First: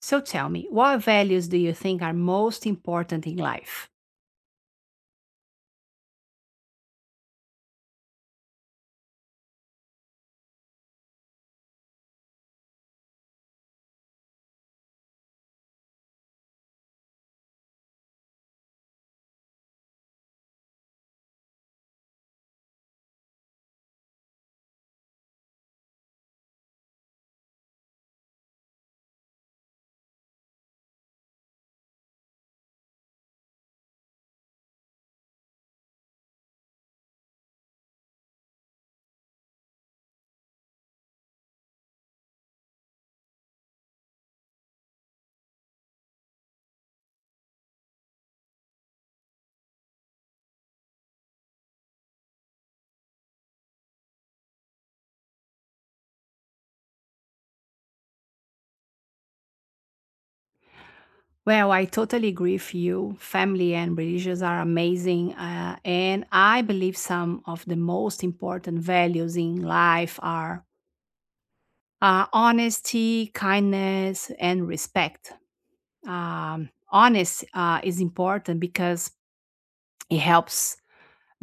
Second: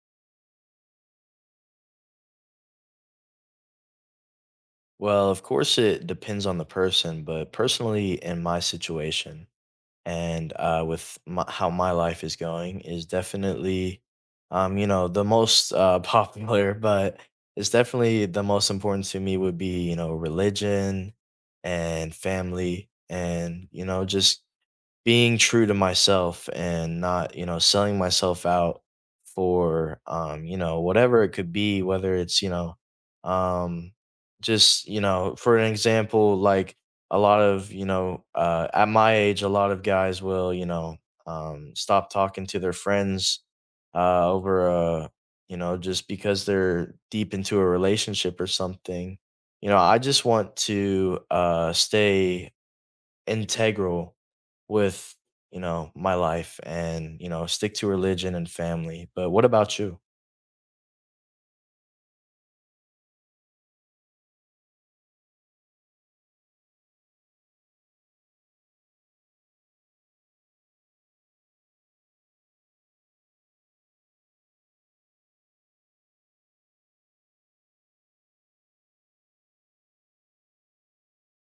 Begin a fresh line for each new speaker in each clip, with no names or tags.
So tell me, what values do you think are most important in life?
Well, of course, it depends on the person, but personally, in my situation and with my, how my life is going, is definitely, you know, the most popular, but it's definitely the most important to me would be, you know, religion and family and, you know, just being true to myself and not, you know, selling myself out for, you know, whatever it could be, whether it's, you know, um, just, you know, for an example, like a lot of, you know, at my age, a lot of guys will, you know, stop talking to their friends over a, you know, just because they're deep into a relationship or something. You know, I just want to stay integral with, you know, my life and, you know, stick to religion and family. But what about you?
Well, I totally agree with you. Family and religions are amazing. And I believe some of the most important values in life are honesty, kindness, and respect. Honest is important because it helps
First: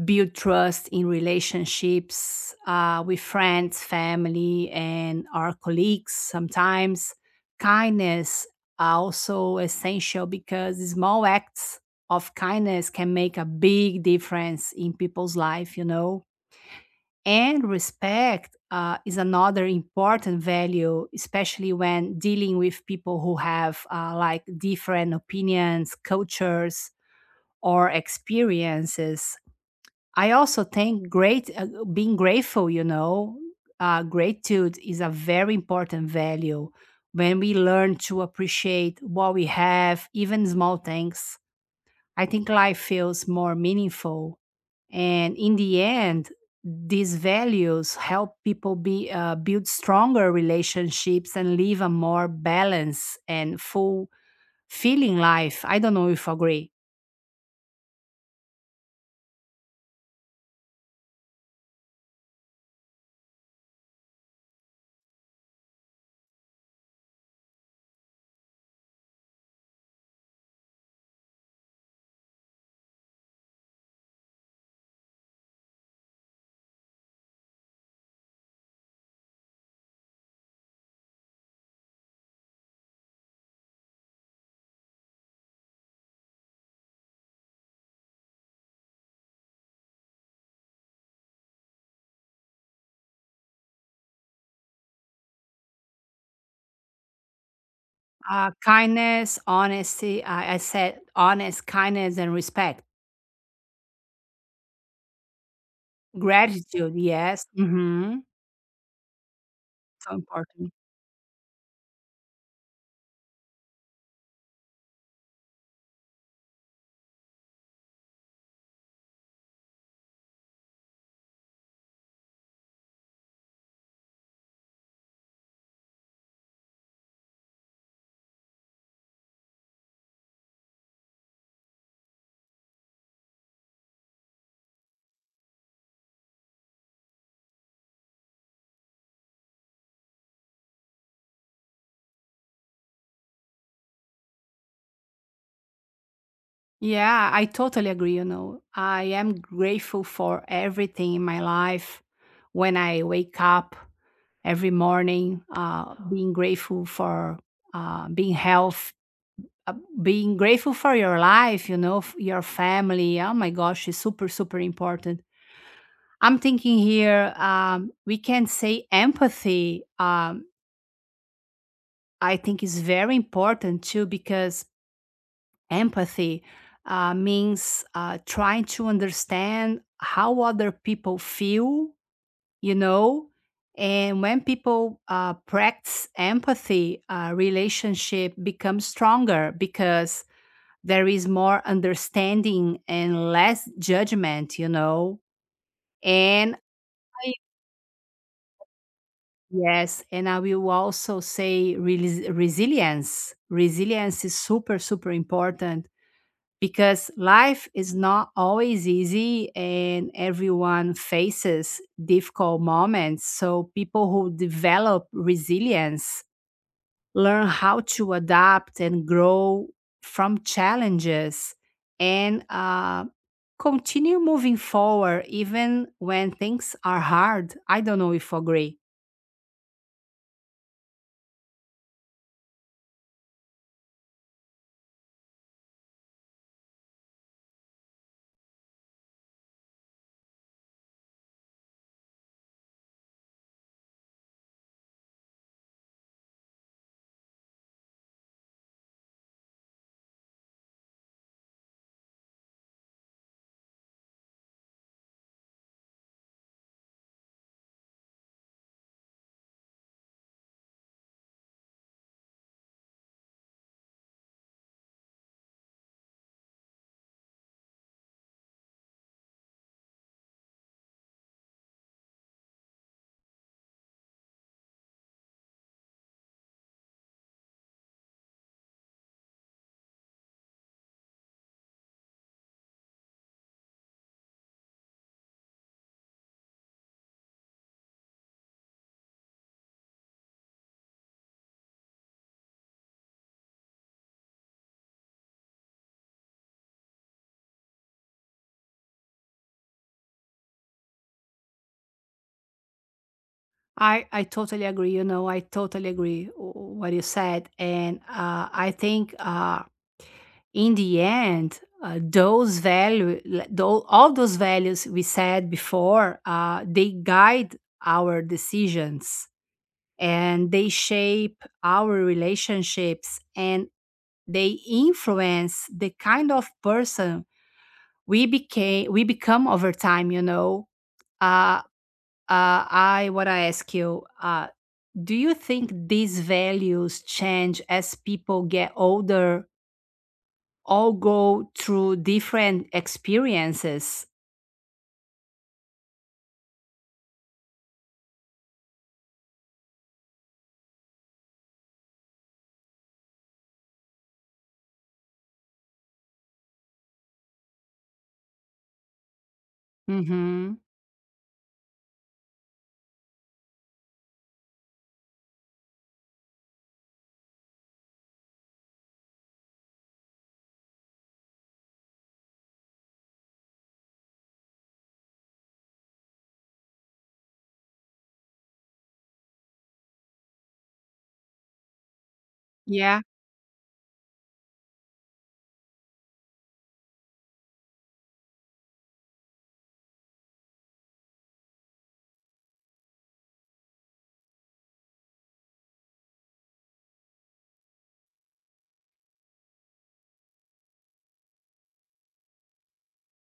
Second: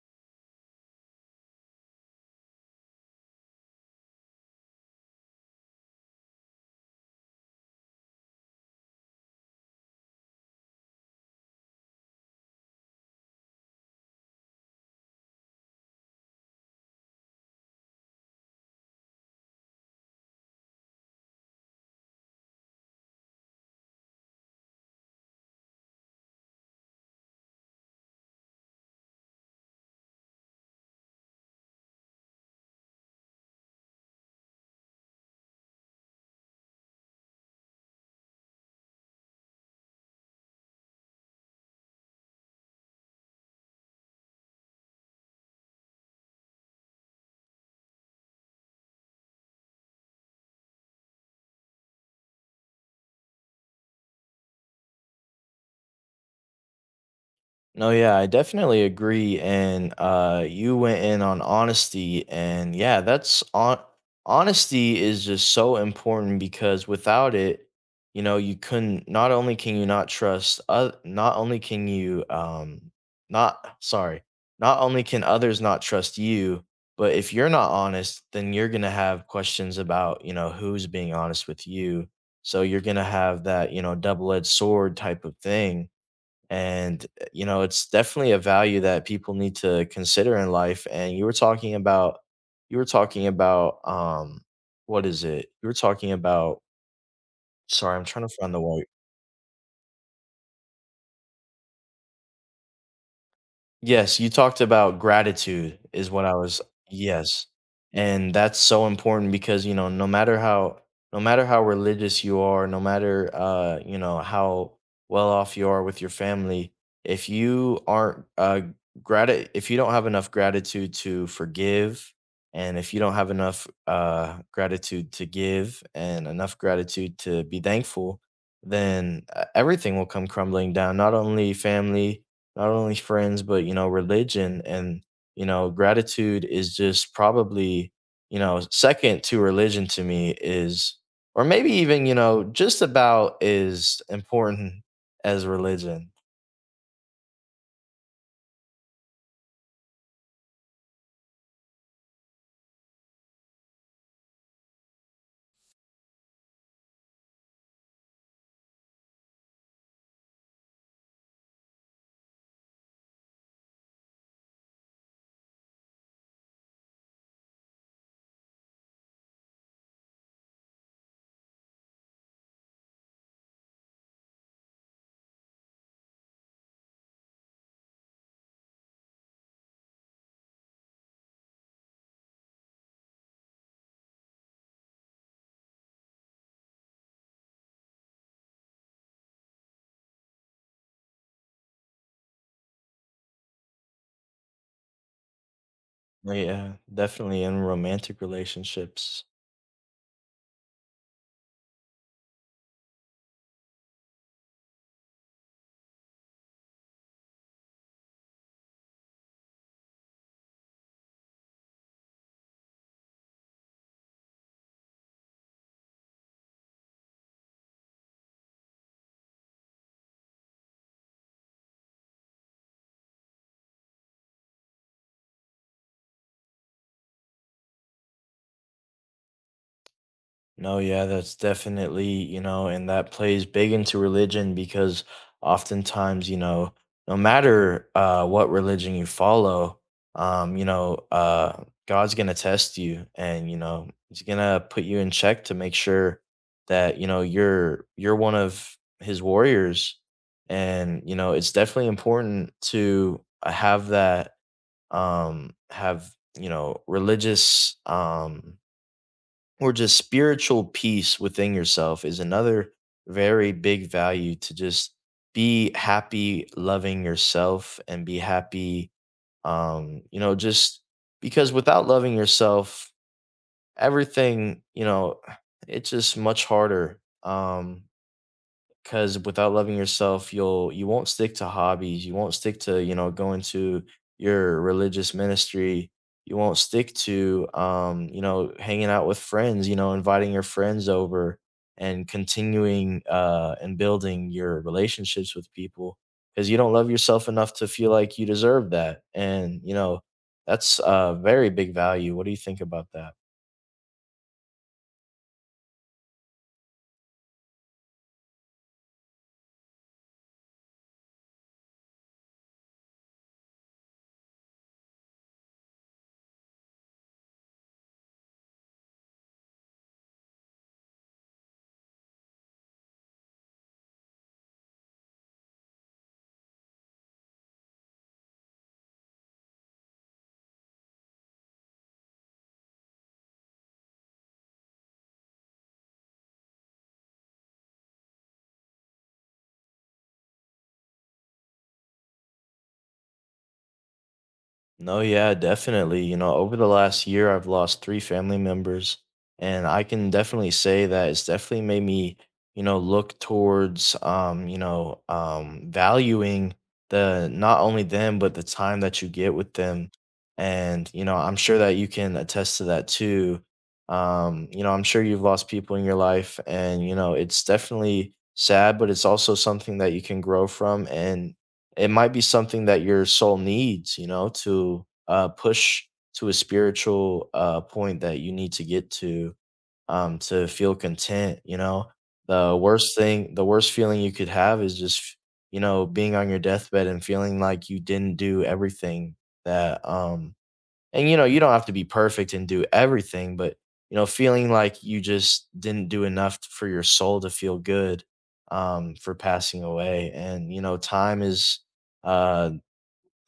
build trust in relationships with friends, family, and our colleagues. Sometimes kindness are also essential because small acts of kindness can make a big difference in people's life, you know. And respect is another important value, especially when dealing with people who have like different opinions, cultures, or experiences. I also think great being grateful, you know, gratitude is a very important value when we learn to appreciate what we have, even small things. I think life feels more meaningful, and in the end, these values help people be build stronger relationships and live a more balanced and full feeling life. I don't know if you agree.
No, yeah, I definitely agree. And you went in on honesty, and yeah, that's on honesty is just so important because without it, you know, you couldn't. Not only can you not trust, not only can you, not sorry, not only can others not trust you, but if you're not honest, then you're gonna have questions about, you know, who's being honest with you. So you're gonna have that, you know, double-edged sword type of thing and, you know, it's definitely a value that people need to consider in life. And you were talking about, what is it? You were talking about, sorry, I'm trying to
Uh,
find the one.
kindness, honesty. I, I said honest, kindness, and respect.
Yes, you talked about gratitude is what I was.
Gratitude, yes.
Yes.
Hmm.
And that's so important because, you know,
So important.
no matter how religious you are, no matter you know, how well off you are with your family, if you aren't grati if you don't have enough gratitude to forgive and if you don't have enough gratitude to give and enough gratitude to be thankful, then everything will come crumbling down, not only family, not only friends, but you know, religion and, you know, gratitude is just probably, you know, second to religion to me, is or maybe even, you know, just about as important as religion.
Yeah, I totally agree. You know, I am grateful for everything in my life. When I wake up every morning, being grateful for being health, uh, being grateful for your life, you know, your family. Oh my gosh, it's super, super important. I'm thinking here, we can say empathy, I think is very important too, because empathy means trying to understand how other people feel, you know. And when people practice empathy, relationship becomes stronger because there is more understanding and less judgment, you know. And
Yeah, definitely in romantic relationships.
yes, and I will also say resilience. Resilience is super, super important because life is not always easy and everyone faces difficult moments. So, people who develop resilience learn how to adapt and grow from challenges and continue moving forward even when things are hard. I don't know if you agree.
No, yeah, that's definitely, you know, and that plays big into religion because oftentimes, you know, no matter what religion you follow, you know, God's gonna test you, and you know, He's gonna put you in check to make sure that you know you're one of His warriors, and you know, it's definitely important to have that have you know, religious or just spiritual peace within yourself is another very big value. To just be happy loving yourself and be happy you know, just because without loving yourself everything, you know, it's just much harder. Because without loving yourself, you won't stick to hobbies, you won't stick to, you know, going to your religious ministry, you won't stick to you know, hanging out with friends, you know, inviting your friends over and continuing and building your relationships with people, because you don't love yourself enough to feel like you deserve that. And you know, that's a very big value. What do you think about that?
I totally agree. You know, I totally agree what you said, and I think in the end, those value, le- tho- all those values we said before, they guide our decisions and they shape our relationships and they influence the kind of person we become over time. You know, uh, I want to ask you. Do you think these values change as people get older or go through different experiences?
No, yeah, definitely. You know, over the last year, I've lost three family members, and I can definitely say that it's definitely made me, you know, look towards, you know, valuing the not only them but the time that you get with them,
Hmm.
and you know, I'm sure that you can attest to that too. You know, I'm sure you've lost people in your life, and you know, it's definitely sad, but it's also something that you can grow from, and it might be something that your soul needs, you know, to push to a spiritual point that you need to get to feel content. You know,
Yeah,
the worst feeling you could have is just, you know, being on your deathbed and feeling like you didn't do everything that and you know, you don't have to be perfect and do everything, but you know, feeling like you just didn't do enough for your soul to feel good for passing away. And you know, time is uh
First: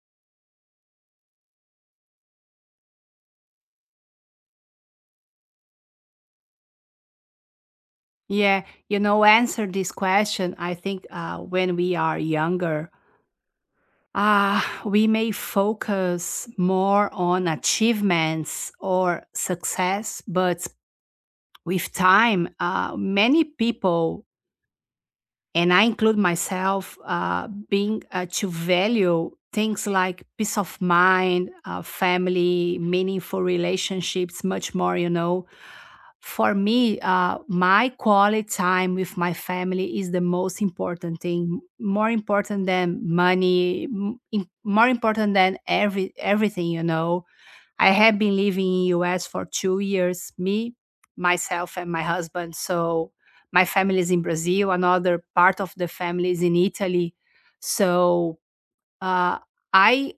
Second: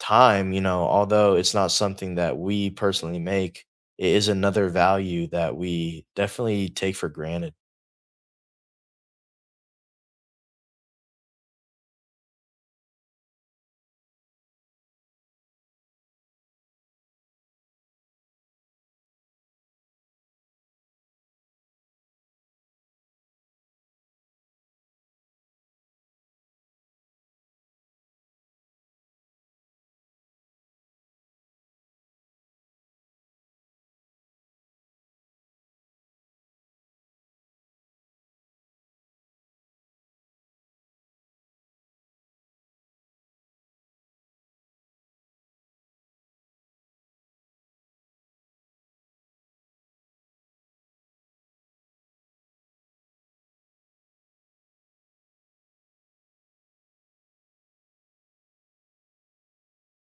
time, you know, although it's not something that we personally make, it is another value that we definitely take for granted.
yeah. You know, answer this question. I think when we are younger, we may focus more on achievements or success, but with time, many people, and I include myself, being to value things like peace of mind, family, meaningful relationships, much more. You know, for me, my quality time with my family is the most important thing, more important than money, more important than everything. You know, I have been living in US for 2 years, me, myself and my husband. So my family is in Brazil, another part of the family is in Italy. So, uh, I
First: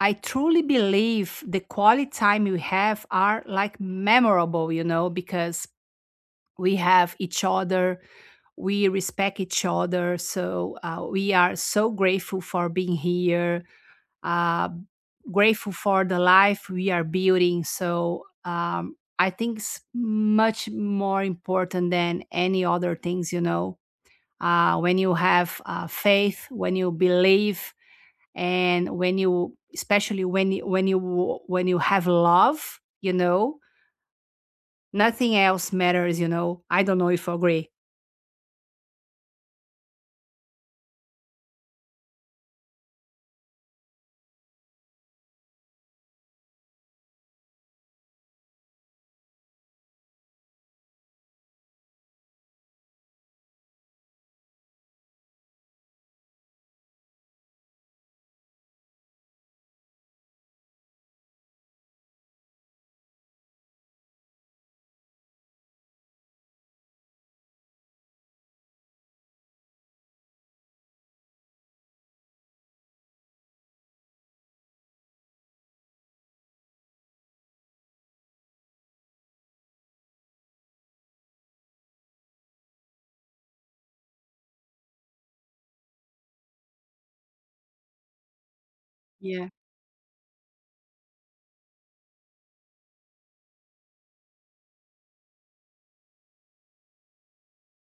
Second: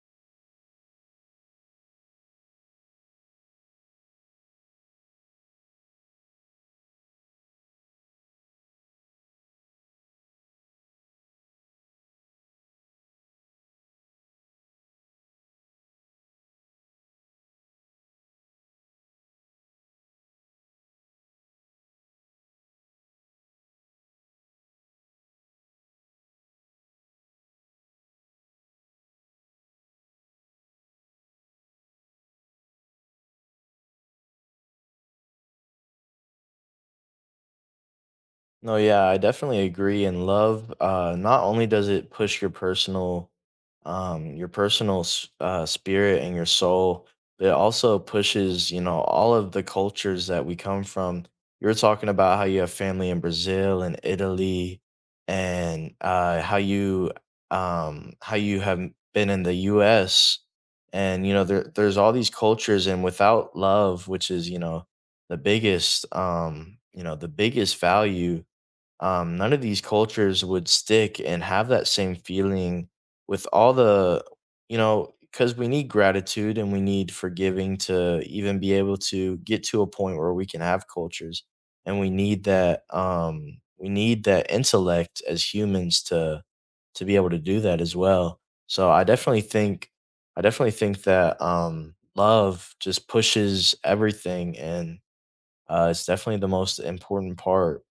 I truly believe the quality time we have are like memorable, you know, because we have each other, we respect each other. So we are so grateful for being here, uh, grateful for the life we are building. So I think it's much more important than any other things, you know. When you have faith, when you believe, and when you, especially when you, when you have love, you know, nothing else matters. You know, I don't know if you agree.
No, yeah, I definitely agree. And love, not only does it push your personal spirit and your soul, but it also pushes, you know, all of the cultures that we come from. You were talking about how you have family in Brazil and Italy, and how you have been in the U.S. And you know, there's all these cultures, and without love, which is, you know, you know, the biggest value, none of these cultures would stick and have that same feeling with all the, you know, because we need gratitude and we need forgiving to even be able to get to a point where we can have cultures. And we need that intellect as humans to be able to do that as well. So
Yeah.
I definitely think that, love just pushes everything and, it's definitely the most important part.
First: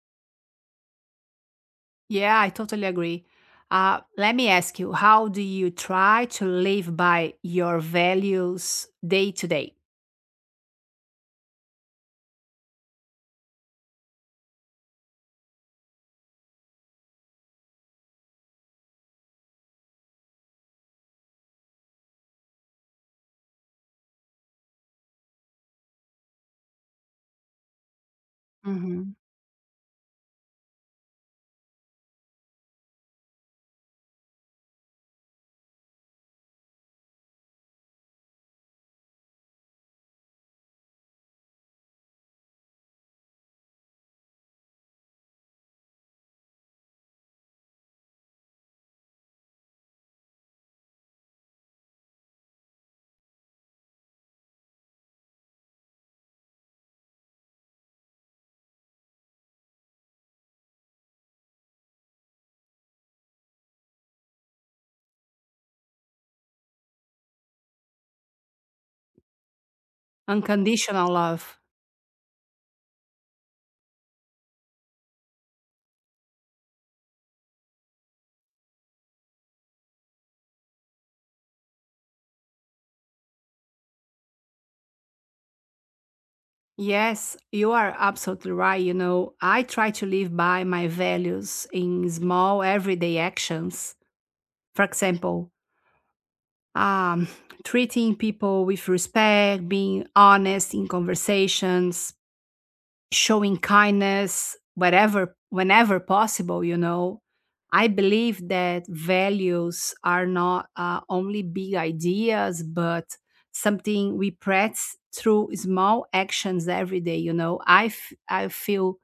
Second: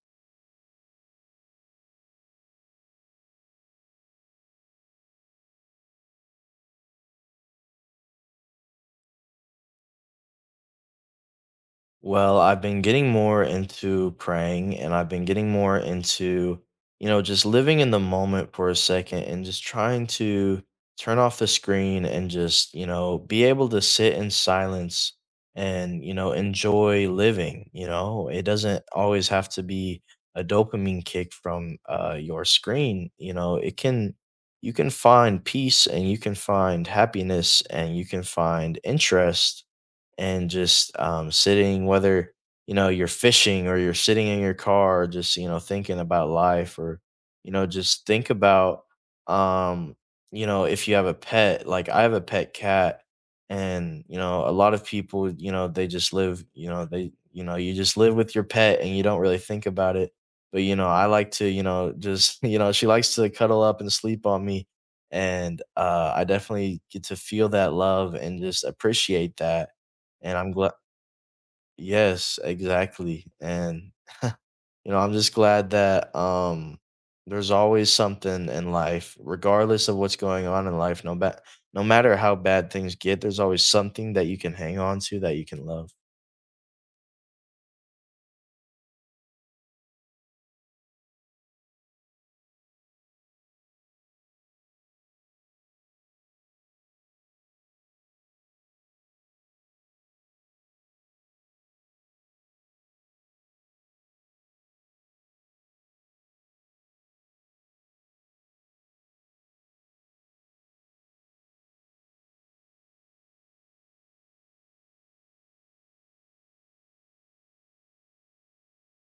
Yeah, I totally agree. Let me ask you, how do you try to live by your values day to day?
Well, I've been getting more into praying and I've been getting more into, you know, just living in the moment for a second and just trying to turn off the screen and just, you know, be able to sit in silence and, you know, enjoy living. You know, it doesn't
Hmm.
always have to be a dopamine kick from your screen. You know, you can find peace and you can find happiness and you can find interest and just sitting, whether you know you're fishing or you're sitting in your car, just you know thinking about life, or you know, just think about um, you know, if you have a pet. Like I have a pet cat, and you know, a lot of people, you know, they just live, you know they, you know, you just live with your pet and you don't really think about it. But you know, I like to, you know, just you know, she likes to cuddle up and sleep on me. And I definitely get to feel that love and just appreciate that and I'm glad.
Unconditional love.
Yes, exactly, and, you know, I'm just glad that, there's always something in life, regardless of what's going on in life, no matter how bad things get, there's always something that you can hang on to that you can love.
Yes, you are absolutely right. You know, I try to live by my values in small everyday actions. For example, um, treating people with respect, being honest in conversations, showing kindness wherever whenever possible, you know. I believe that values are not only big ideas, but something we practice through small actions every day. You know, I feel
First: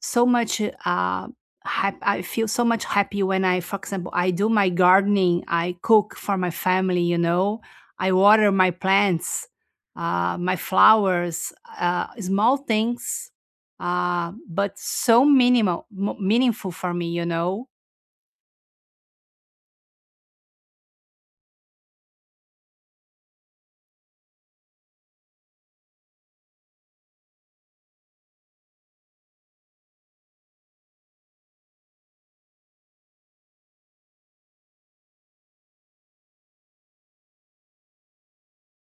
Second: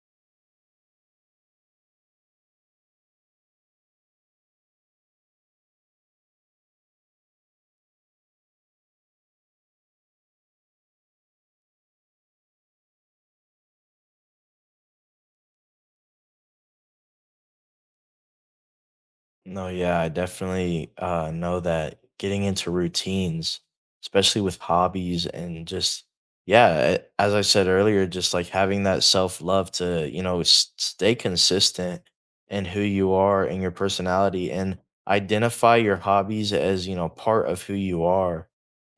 so much uh I feel so much happy when I, for example, I do my gardening, I cook for my family, you know, I water my plants, my flowers, small things, but so meaningful for me, you know.
No, yeah, I definitely know that getting into routines, especially with hobbies and just, yeah, as I said earlier, just like having that self love to, you know, stay consistent in who you are and your personality and identify your hobbies as, you know, part of who you are.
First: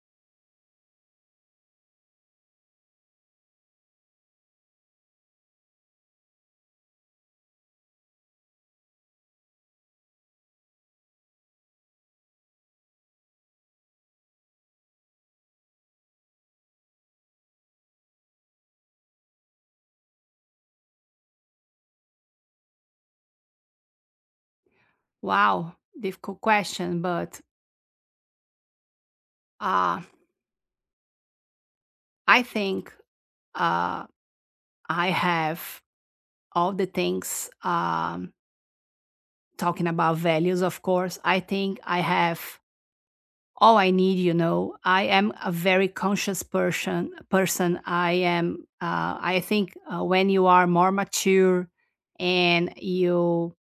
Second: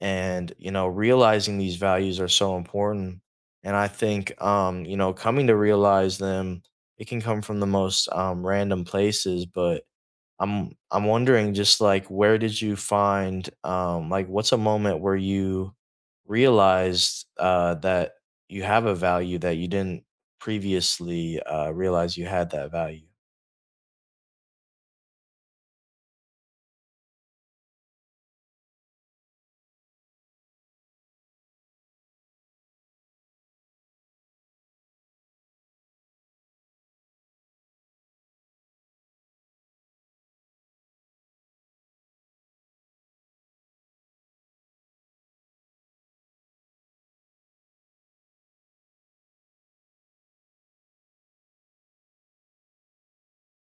And, you know, realizing these values are so important. And I think, you know, coming to realize them, it can come from the most random places, but I'm wondering, just like, where did you find like what's a moment where you realized that you have a value that you didn't previously realize you had that value.
Wow, difficult question, but uh, I think uh, I have all the things. Talking about values, of course, I think I have all I need, you know. I am a very conscious person. Person, I am. I think when you are more mature and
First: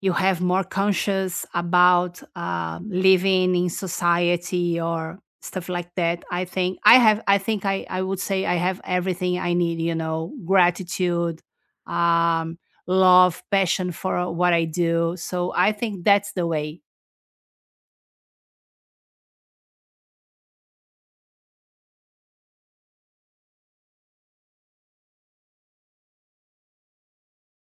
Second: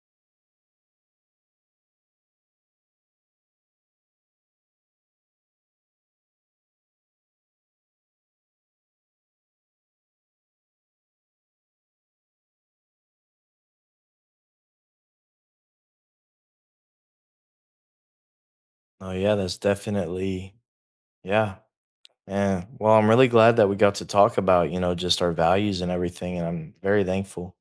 you have more conscious about living in society or stuff like that. I think I have. I think I would say I have everything I need. You know, gratitude, um, love, passion for what I do. So I think that's the way.
Oh yeah, that's definitely. Yeah. Man, well, I'm really glad that we got to talk about, you know, just our values and everything, and I'm very thankful.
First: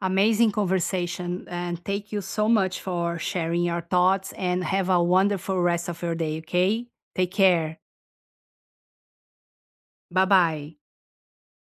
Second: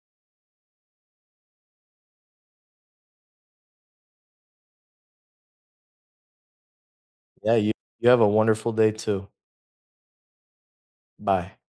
Amazing conversation, and thank you so much for sharing your thoughts and have a wonderful rest of your day, okay? Take
Yeah,
care.
you have a wonderful day too.
Bye bye.
Bye.